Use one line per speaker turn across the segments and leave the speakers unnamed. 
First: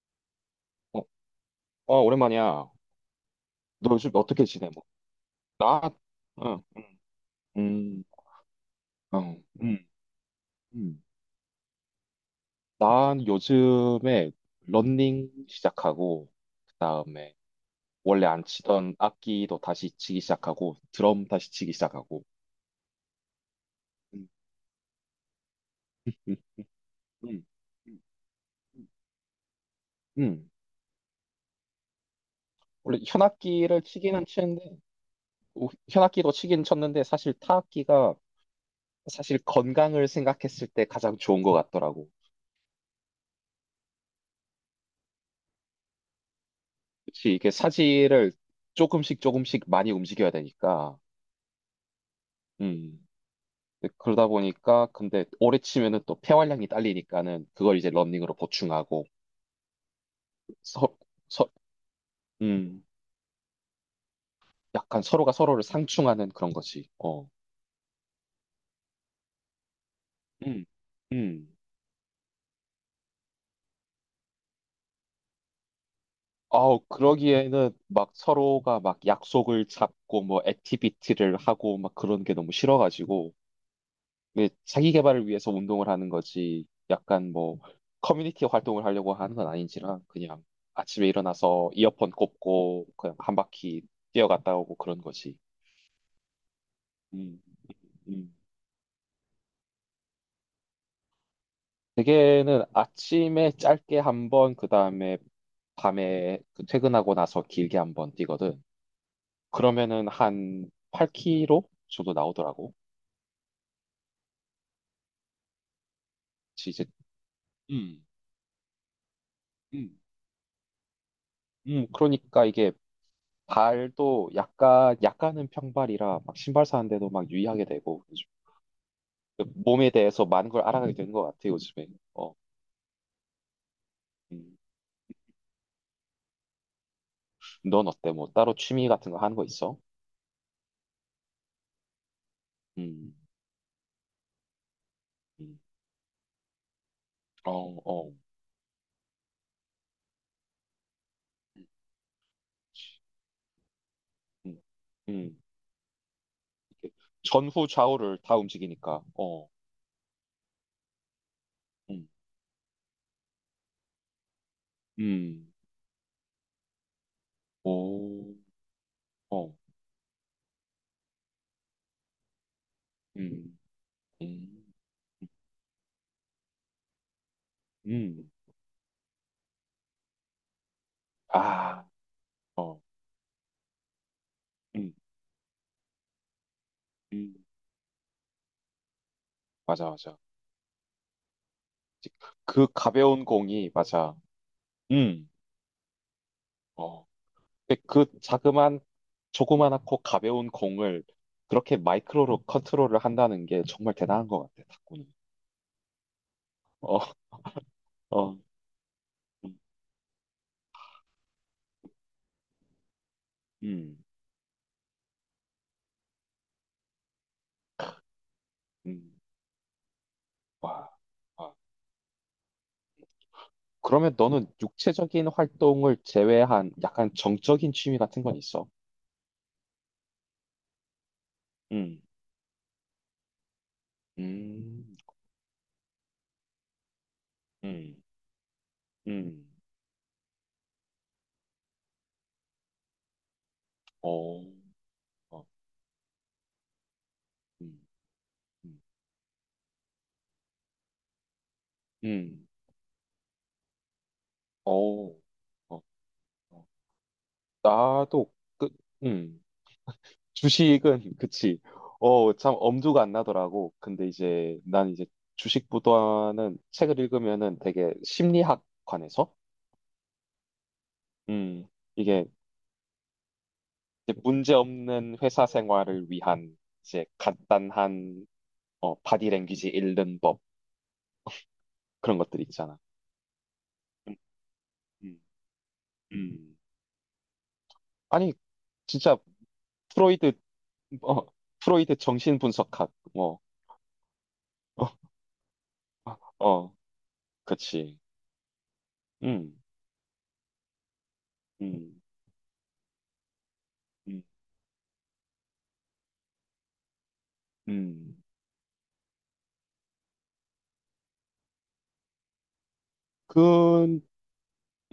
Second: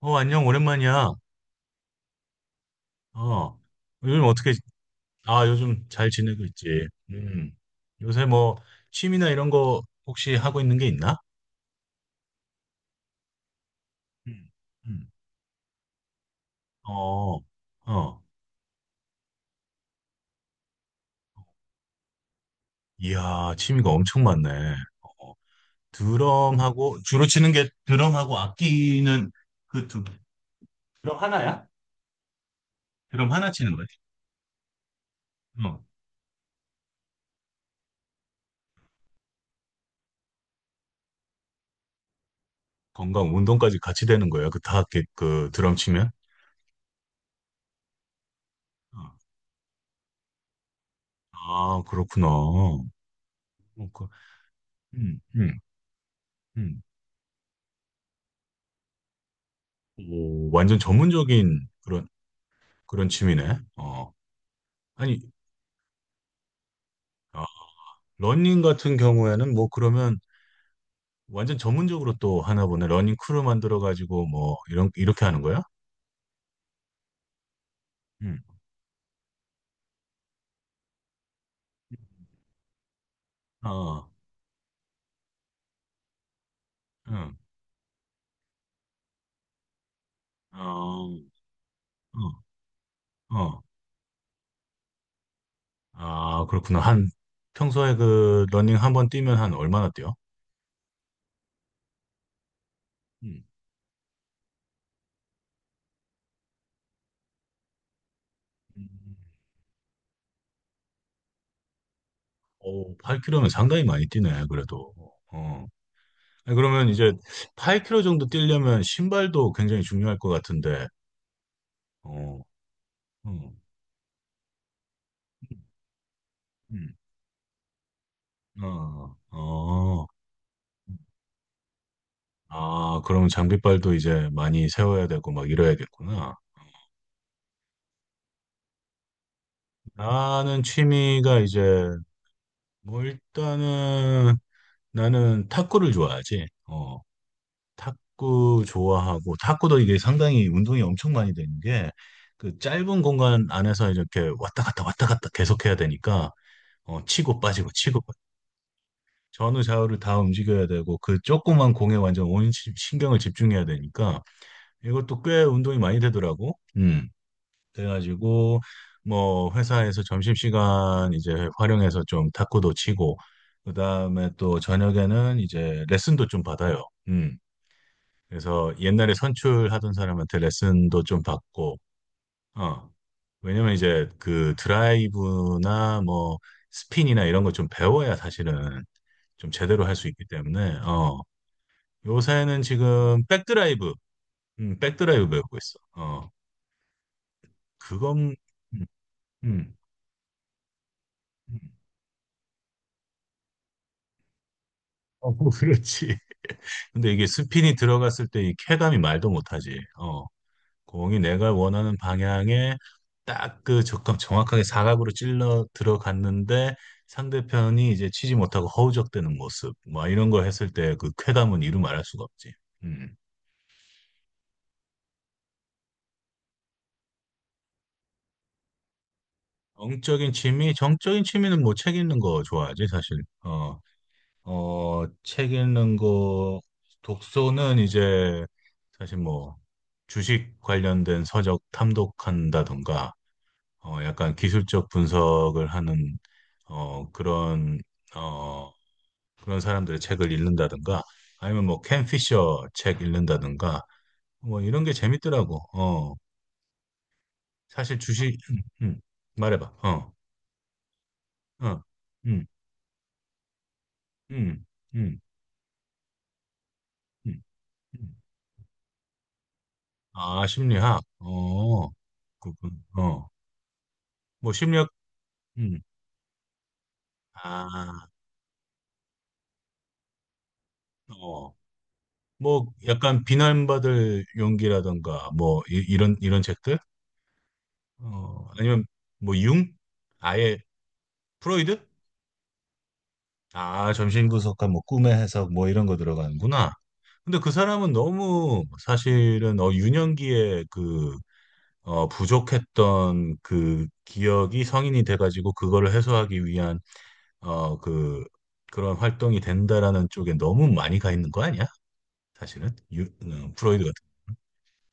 안녕,
어,
오랜만이야.
어, 오랜만이야.
어,
너 요즘
요즘
어떻게
어떻게,
지내? 뭐,
요즘
나,
잘 지내고
응,
있지.
음,
요새 뭐, 취미나
어,
이런 거
음,
혹시 하고 있는 게
음.
있나?
난 요즘에
음, 음.
러닝 시작하고, 그다음에
어, 어,
원래 안 치던 악기도 다시 치기 시작하고, 드럼 다시 치기 시작하고.
이야, 취미가 엄청
음,
많네. 어,
음,
드럼하고, 주로
음,
치는 게
음.
드럼하고
음.
악기는 그 두,
음.
드럼 하나야?
원래
드럼 하나 치는
현악기를
거지?
치기는 치는데, 오,
어,
현악기도 치긴 쳤는데, 사실 타악기가 사실 건강을 생각했을 때 가장 좋은 것 같더라고.
건강, 운동까지 같이 되는 거야. 그 드럼 치면?
그치, 이게 사지를
어.
조금씩 조금씩 많이 움직여야 되니까.
아, 그렇구나.
음. 근데
그,
그러다 보니까,
음,
근데
음,
오래 치면은 또 폐활량이
음.
딸리니까는 그걸 이제 러닝으로 보충하고,
오, 완전
서, 서,
전문적인 그런
음.
그런 취미네. 어,
약간
아니,
서로가 서로를 상충하는 그런 거지. 어.
어, 러닝 같은 경우에는 뭐 그러면
음. 음.
완전 전문적으로 또 하나 보네. 러닝 크루 만들어 가지고 뭐 이런 이렇게 하는 거야?
아우, 그러기에는 막
응.
서로가 막 약속을 잡고 뭐 액티비티를 하고 막 그런 게 너무 싫어가지고,
어,
이게 자기 개발을 위해서 운동을 하는 거지 약간
응.
뭐 커뮤니티 활동을 하려고 하는 건 아닌지라 그냥 아침에
어,
일어나서 이어폰
어,
꽂고 그냥 한
어.
바퀴 뛰어갔다 오고 그런 거지.
아, 그렇구나. 한
음,
평소에
음.
그 러닝 한번 뛰면 한 얼마나 뛰어?
대개는
음.
아침에 짧게 한 번, 그 다음에 밤에 그 퇴근하고 나서 길게 한 번 뛰거든.
음.
그러면은 한 8km 정도 나오더라고.
오, 8km면 상당히 많이 뛰네. 그래도. 어. 아니,
그치, 이제
그러면 이제 8km
음,
정도 뛰려면 신발도 굉장히
음,
중요할 것 같은데. 어,
그러니까 이게
음,
발도 약간은 평발이라 막 신발
음.
사는데도 막 유의하게 되고 요즘
어,
몸에
어.
대해서 많은 걸 알아가게 되는 것 같아 요즘에. 어,
아, 그럼 장비빨도 이제
음.
많이 세워야 되고 막 이래야겠구나.
넌 어때? 뭐 따로 취미 같은 거 하는 거 있어?
나는 취미가 이제 뭐
음,
일단은 나는
음.
탁구를 좋아하지.
어, 어,
탁구 좋아하고 탁구도 이게 상당히 운동이 엄청 많이 되는
음,
게 그 짧은 공간 안에서 이렇게
음,
왔다 갔다 왔다 갔다
음.
계속 해야 되니까
이렇게
치고
전후
빠지고 치고
좌우를
빠지고
다 움직이니까. 어,
전후 좌우를 다 움직여야 되고 그 조그만 공에
음,
완전 온 신경을 집중해야 되니까 이것도 꽤
음,
운동이 많이 되더라고. 음.
오,
그래가지고 뭐
어,
회사에서 점심시간 이제 활용해서 좀 탁구도 치고
음,
그다음에 또
음,
저녁에는 이제 레슨도 좀 받아요. 음.
음.
그래서 옛날에 선출하던 사람한테 레슨도 좀 받고
아, 어,
어. 왜냐면 이제 그
음,
드라이브나 뭐 스핀이나
음.
이런 거 좀 배워야 사실은 좀 제대로
맞아,
할 수
맞아.
있기 때문에 어. 요새는
그
지금
가벼운 공이 맞아.
백드라이브
음.
배우고 있어. 어.
어. 근데 그
그건
자그만
음. 음.
조그만하고 가벼운 공을
음.
그렇게 마이크로로 컨트롤을 한다는 게 정말 대단한 것 같아, 탁구는.
어, 그렇지. 근데
어,
이게 스핀이 들어갔을
어,
때 이 쾌감이 말도
음,
못하지. 어, 공이 내가 원하는 방향에 딱 그
음,
적합 정확하게 사각으로 찔러 들어갔는데 상대편이 이제 치지 못하고
음,
허우적대는 모습. 뭐 이런 거 했을
와.
때 그
와.
쾌감은 이루 말할 수가 없지. 음.
그러면 너는 육체적인 활동을 제외한 약간 정적인 취미 같은 건 있어?
정적인 취미, 정적인 취미는 뭐 책
음,
읽는 거 좋아하지, 사실. 어,
음,
책 읽는 거, 독서는
음,
이제 사실
음,
뭐 주식 관련된 서적 탐독한다던가, 약간
어,
기술적
어,
분석을 하는, 어, 그런,
음,
어,
음,
그런 사람들의 책을 읽는다던가, 아니면 뭐 캔
음,
피셔 책 읽는다던가, 뭐 이런 게
어,
재밌더라고.
어, 어.
사실
나도,
주식,
그, 음.
말해봐.
주식은 그치.
어, 음,
참 엄두가 안 나더라고. 근데 이제
음,
난 이제
음,
주식보다는 책을
음,
읽으면은 되게
음.
심리학 관해서
아, 심리학.
음,
어,
이게
그렇군. 어.
이제
뭐
문제
심력
없는 회사
음,
생활을 위한 이제
아,
간단한 어, 바디랭귀지 읽는 법
어,
그런 것들이
뭐
있잖아.
약간
음,
비난받을
음,
용기라던가 뭐 이, 런 이런
음.
책들,
아니
아니면
진짜
뭐 융,
프로이드
아예
어,
프로이드,
프로이드 정신 분석학 뭐
아 정신분석학 뭐
어,
꿈의 해석 뭐 이런 거 들어가는구나.
어,
근데 그 사람은
그치.
너무
음,
사실은 어 유년기에 그
음,
부족했던 그
음,
기억이 성인이 돼가지고 그거를 해소하기 위한 어,
음.
그 그런 활동이 된다라는 쪽에 너무 많이 가 있는 거 아니야? 사실은 유, 어, 프로이드
그
같은.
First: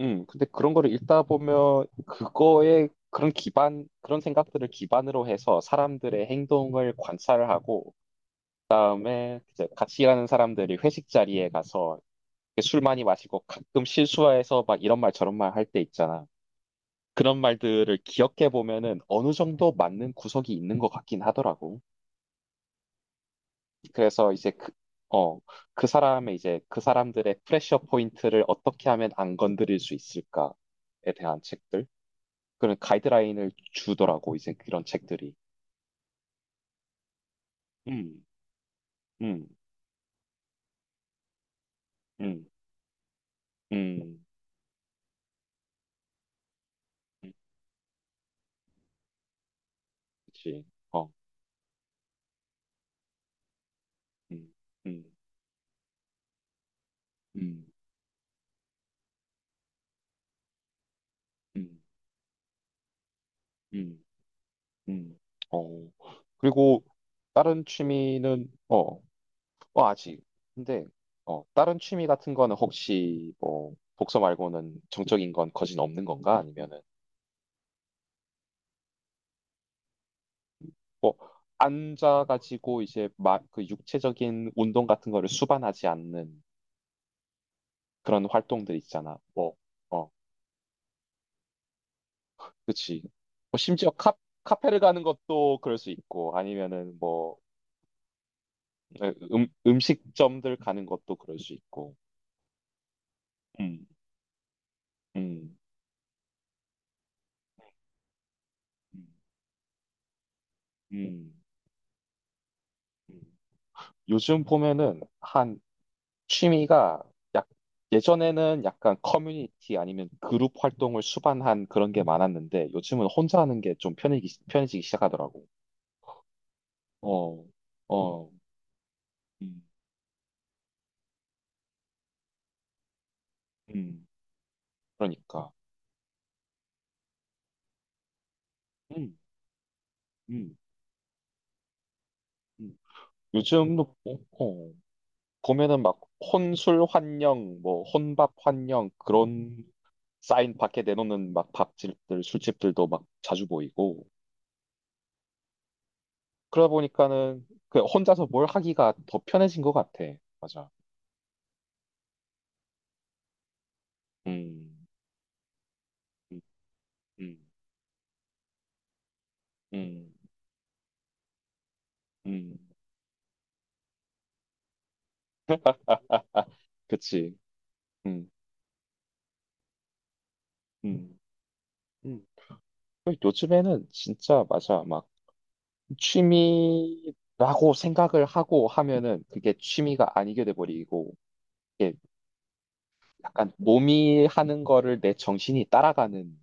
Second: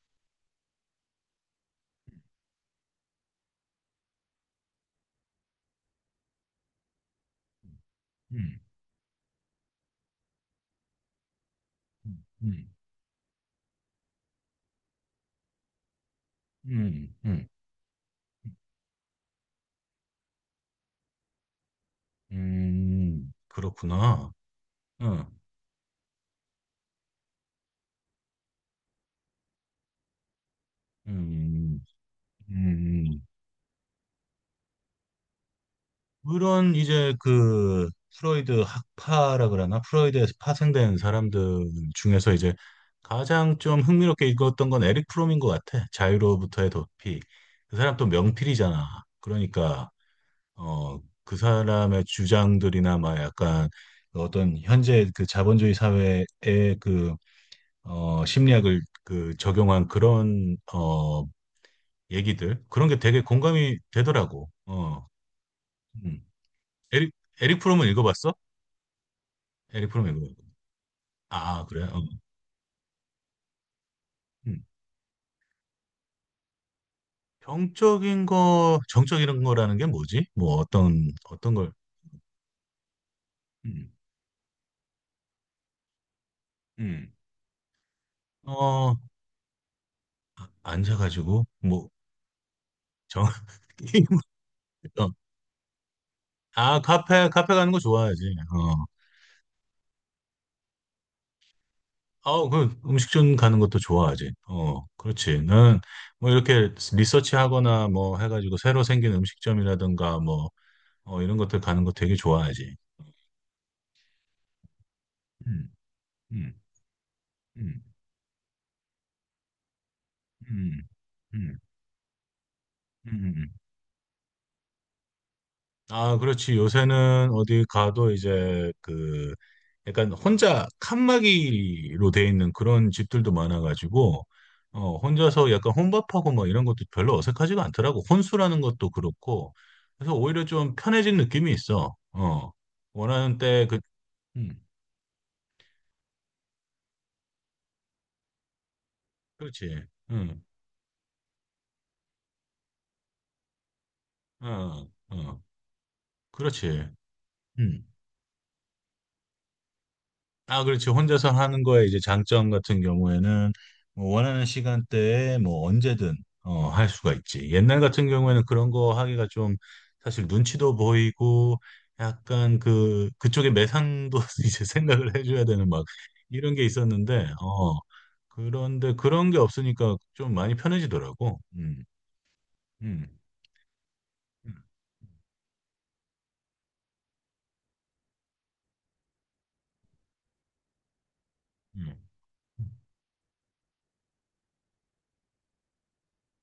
근데 그런 거를 읽다 보면 그거에 그런 기반, 그런 생각들을 기반으로 해서 사람들의 행동을 관찰을 하고,
음,
그다음에 이제 같이 일하는 사람들이 회식 자리에 가서
음,
술 많이 마시고 가끔 실수해서 막 이런 말 저런 말 할 때 있잖아.
음,
그런
음,
말들을 기억해 보면은 어느 정도 맞는 구석이 있는 것 같긴 하더라고.
그렇구나.
그래서 이제 그,
응,
어, 그 사람의 이제 그 사람들의 프레셔 포인트를 어떻게 하면 안 건드릴 수 있을까에 대한
음,
책들. 그런
음.
가이드라인을 주더라고 이제 그런 책들이.
그런 이제 그
음,
프로이드
음,
학파라 그러나 프로이드에서 파생된 사람들 중에서
음,
이제 가장 좀
음,
흥미롭게 읽었던 건 에릭 프롬인 것 같아. 자유로부터의 도피.
음,
그 사람 또 명필이잖아. 그러니까
그치. 어,
그 사람의 주장들이나 막 약간
음,
어떤
음,
현재 그 자본주의 사회의 그
음,
심리학을 그 적용한
음,
얘기들 그런 게 되게 공감이
음,
되더라고. 어,
음. 어.
음.
그리고
에릭 에릭
다른
프롬은 읽어봤어?
취미는
에릭 프롬
아직.
읽어봤어?
근데
아,
다른
그래? 어.
취미 같은 거는 혹시 뭐 독서
음.
말고는 정적인 건 거진 없는 건가? 아니면은
정적인 거 정적인 거라는 게 뭐지? 뭐 어떤
뭐
어떤 걸?
앉아가지고 이제 막 그
음.
육체적인 운동 같은 거를 수반하지 않는
음.
그런 활동들
어
있잖아. 뭐 어,
아, 앉아가지고 뭐
그치.
정.
뭐 심지어
게임을-
카페를 가는
어.
것도 그럴 수 있고,
아
아니면은
카페
뭐
카페 가는 거 좋아하지. 어.
음식점들 가는 것도 그럴 수 있고.
아, 그 음식점 가는 것도
음,
좋아하지. 어, 그렇지.
음,
나는 뭐 이렇게 리서치하거나 뭐 해가지고 새로
음,
생긴 음식점이라든가 뭐
음.
이런 것들 가는 거 되게 좋아하지.
요즘 보면은
음, 음,
취미가 약,
음,
예전에는 약간 커뮤니티 아니면 그룹
음,
활동을
음,
수반한 그런 게 많았는데, 요즘은
음, 음,
혼자
음.
하는 게 좀 편해지기 시작하더라고.
아, 그렇지. 요새는
어,
어디 가도
어,
이제 그
음,
약간 혼자 칸막이로 돼 있는 그런 집들도
음,
많아가지고 혼자서
그러니까.
약간 혼밥하고 뭐 이런 것도 별로 어색하지가 않더라고. 혼수라는 것도
음,
그렇고. 그래서 오히려
음,
좀 편해진 느낌이 있어. 어.
음.
원하는 때 그,
요즘도, 어,
음,
어. 보면은 막 혼술 환영, 뭐 혼밥 환영 그런
그렇지. 응,
사인 밖에 내놓는 막 밥집들, 술집들도 막 자주 보이고
어, 어, 그렇지.
그러다 보니까는 그
음.
혼자서 뭘 하기가 더 편해진 것 같아.
아,
맞아.
그렇죠. 혼자서 하는 거에 이제 장점 같은 경우에는 뭐 원하는
음,
시간대에 뭐 언제든
음,
할 수가
음,
있지. 옛날 같은 경우에는 그런 거 하기가 좀
음,
사실 눈치도 보이고 약간
음.
그 그쪽에 매상도 이제 생각을 해줘야 되는 막 이런 게 있었는데
그치.
어
음,
그런데 그런 게 없으니까 좀 많이
음,
편해지더라고.
음.
음,
그리고 요즘에는 진짜
음,
맞아. 막 취미라고 생각을 하고 하면은 그게 취미가 아니게 돼버리고
음,
약간 몸이 하는 거를 내 정신이 따라가는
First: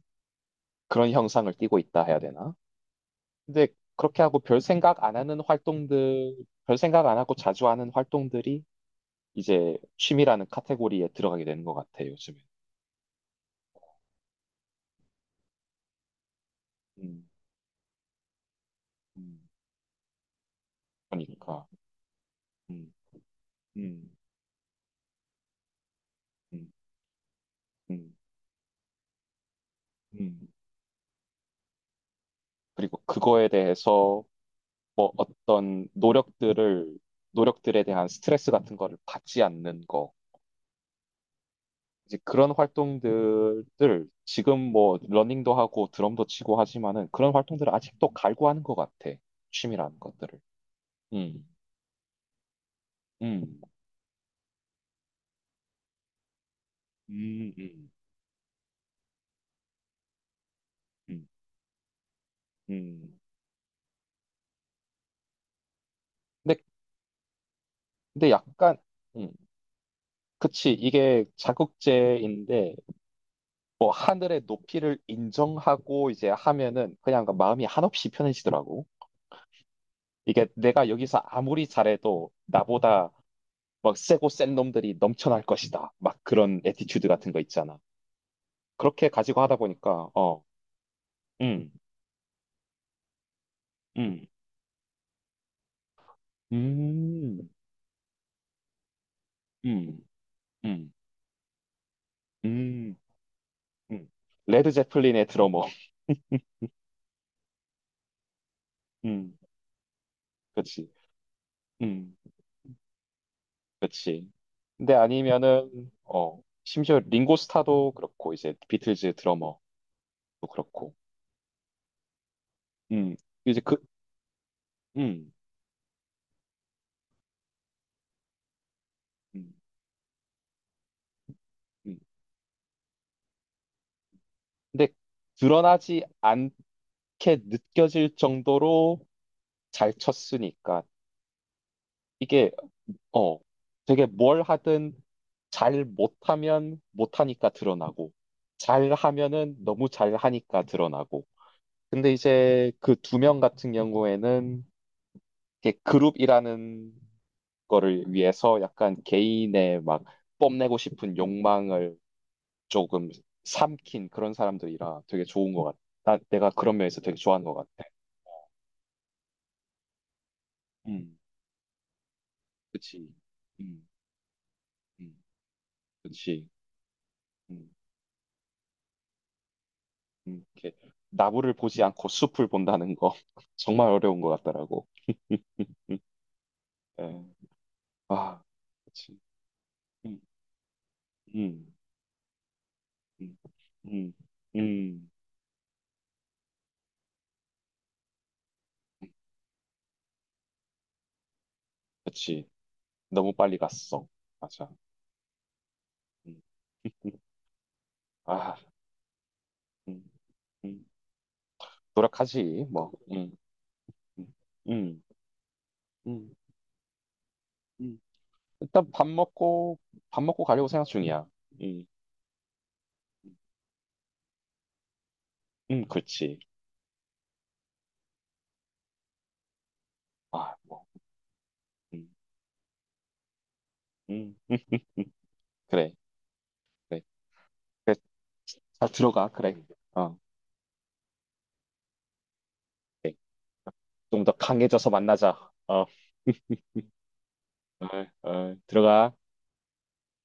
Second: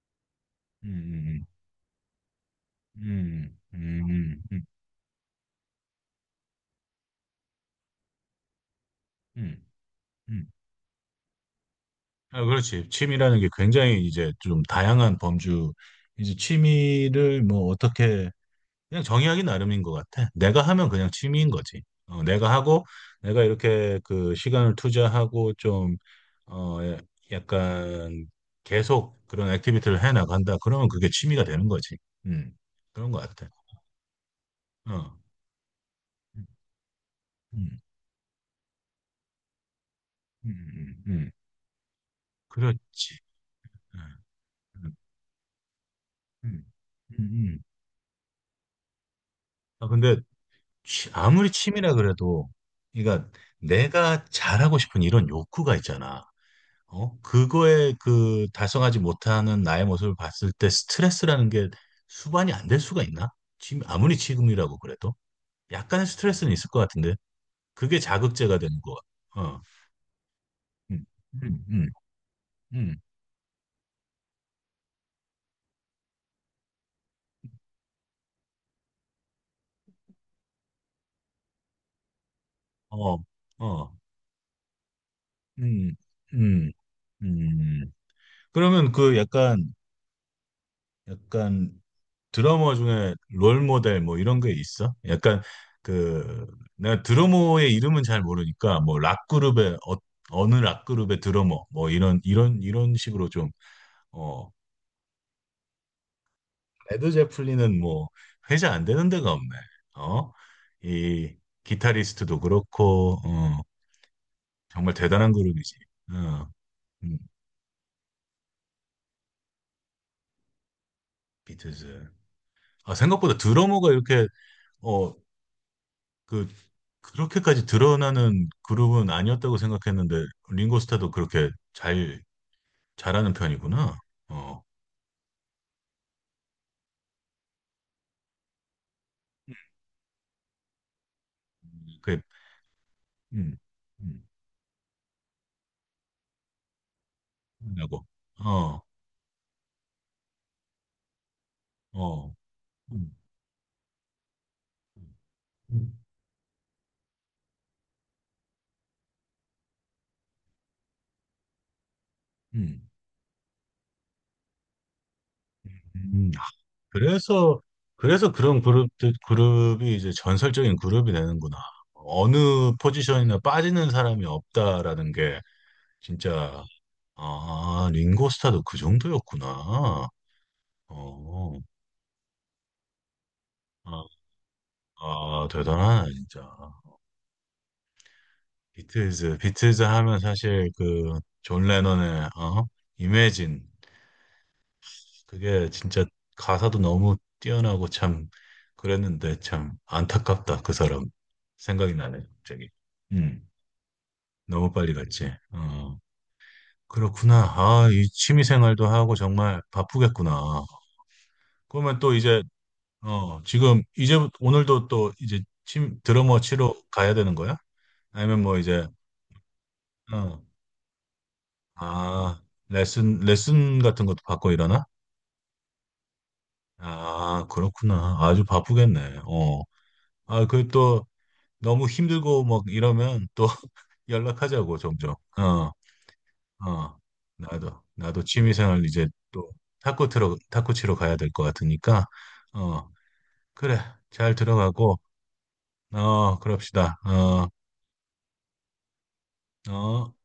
그런
음,
형상을 띠고 있다 해야 되나?
음,
근데
음, 음,
그렇게 하고
음, 음,
별
음,
생각 안 하는 활동들, 별 생각 안 하고 자주 하는 활동들이
음,
이제
음,
취미라는 카테고리에 들어가게 되는 것 같아, 요즘에.
아, 그렇지. 취미라는 게 굉장히 이제 좀 다양한 범주, 이제
음,
취미를 뭐 어떻게, 그냥
음,
정의하기 나름인 것 같아. 내가 하면 그냥 취미인
그러니까.
거지. 어, 내가 하고,
음,
내가 이렇게
음,
그 시간을 투자하고 좀,
음,
어, 예,
음,
약간 계속 그런 액티비티를 해
음.
나간다. 그러면 그게 취미가 되는 거지. 음,
그리고
그런 것
그거에
같아.
대해서 뭐
어,
어떤
음, 음,
노력들에 대한 스트레스 같은 거를 받지 않는 거.
음, 음, 음.
이제 그런
그렇지. 어,
활동들을 지금
음,
뭐 러닝도 하고 드럼도 치고
음,
하지만은
음,
그런
음.
활동들을 아직도 갈고 하는 것 같아.
아,
취미라는
근데
것들을. 음,
아무리 취미라 그래도, 그러니까
음,
내가 잘하고 싶은 이런 욕구가 있잖아. 어?
음, 음,
그거에 그 달성하지 못하는 나의 모습을 봤을 때
음,
스트레스라는 게 수반이 안 될 수가
음.
있나? 지금 아무리 지금이라고 그래도 약간의 스트레스는
근데,
있을 것 같은데 그게
근데
자극제가
약간,
되는 거
음,
같아. 어,
그치.
음,
이게
음, 음,
자극제인데
음,
뭐 하늘의 높이를 인정하고 이제 하면은 그냥 그 마음이 한없이 편해지더라고. 이게 내가 여기서 아무리 잘해도 나보다
어, 어,
막 세고 센 놈들이 넘쳐날 것이다.
음,
막 그런
음,
에티튜드 같은 거 있잖아.
음. 그러면
그렇게
그
가지고 하다
약간
보니까 어, 음,
약간 드러머 중에 롤 모델 뭐
음,
이런 게 있어? 약간 그 내가
음,
드러머의 이름은 잘 모르니까 뭐 락 그룹의
음,
어느 락
음,
그룹의 드러머 뭐 이런
음,
식으로 좀
음.
어,
레드 제플린의 드러머,
레드 제플린은 뭐 회자 안 되는 데가
음,
없네. 어?
그렇지,
이
음.
기타리스트도 그렇고 어,
그렇지.
정말
근데
대단한 그룹이지.
아니면은
어,
심지어
음,
링고 스타도 그렇고 이제 비틀즈 드러머도 그렇고
비틀즈. 아,
음,
생각보다
이제 그
드러머가 이렇게 어,
음,
그 그렇게까지 드러나는 그룹은
음,
아니었다고 생각했는데 링고스타도 그렇게
음.
잘 잘하는 편이구나. 어,
근데 드러나지 않게 느껴질 정도로 잘 쳤으니까
그,
이게 어,
음,
되게
음,
뭘 하든 잘 못하면 못하니까
나고,
드러나고,
어,
잘 하면은 너무 잘 하니까 드러나고. 근데
어,
이제 그
음,
두 명 같은 경우에는
음,
이렇게 그룹이라는 거를 위해서 약간 개인의 막 뽐내고 싶은 욕망을
음.
조금 삼킨 그런 사람들이라 되게 좋은 것 같아.
음. 아,
내가 그런 면에서 되게 좋아하는 것
그래서
같아.
그래서 그런 그룹이 이제 전설적인 그룹이
음,
되는구나. 어느
그치.
포지션이나
음,
빠지는 사람이 없다라는
음,
게
그치.
진짜 아 링고스타도 그 정도였구나.
이렇게 나무를
어,
보지 않고 숲을 본다는 거 정말
아,
어려운 것 같더라고.
아 대단하네 진짜.
예. 아, 그치.
비틀즈 하면
음,
사실 그 존
음,
레논의 어?
음,
이매진
음, 음.
그게 진짜 가사도 너무 뛰어나고 참 그랬는데 참 안타깝다 그 사람 생각이 나네
그치.
갑자기.
너무
음,
빨리 갔어. 맞아.
너무 빨리 갔지. 어,
음,
그렇구나. 아, 이 취미
아,
생활도 하고 정말
음,
바쁘겠구나.
음.
그러면 또 이제
노력하지, 뭐.
어 지금 이제
음,
오늘도
음,
또 이제 침
음.
드러머 치러 가야 되는 거야?
음.
아니면 뭐 이제
일단 밥 먹고, 밥
어,
먹고 가려고 생각 중이야. 음,
아,
음,
레슨 같은 것도 받고 일하나
그렇지.
아, 그렇구나. 아주 바쁘겠네. 어. 아,
아,
그
뭐.
또 너무
음,
힘들고 막 이러면 또
음.
연락하자고, 종종. 어,
그래,
어.
그래.
나도 취미생활
자,
이제
들어가.
또
그래. 어.
탁구 치러 가야 될 것 같으니까. 어, 그래.
좀 더
잘
강해져서
들어가고,
만나자. 어,
어, 그럽시다. 어,
어, 어, 들어가.
어.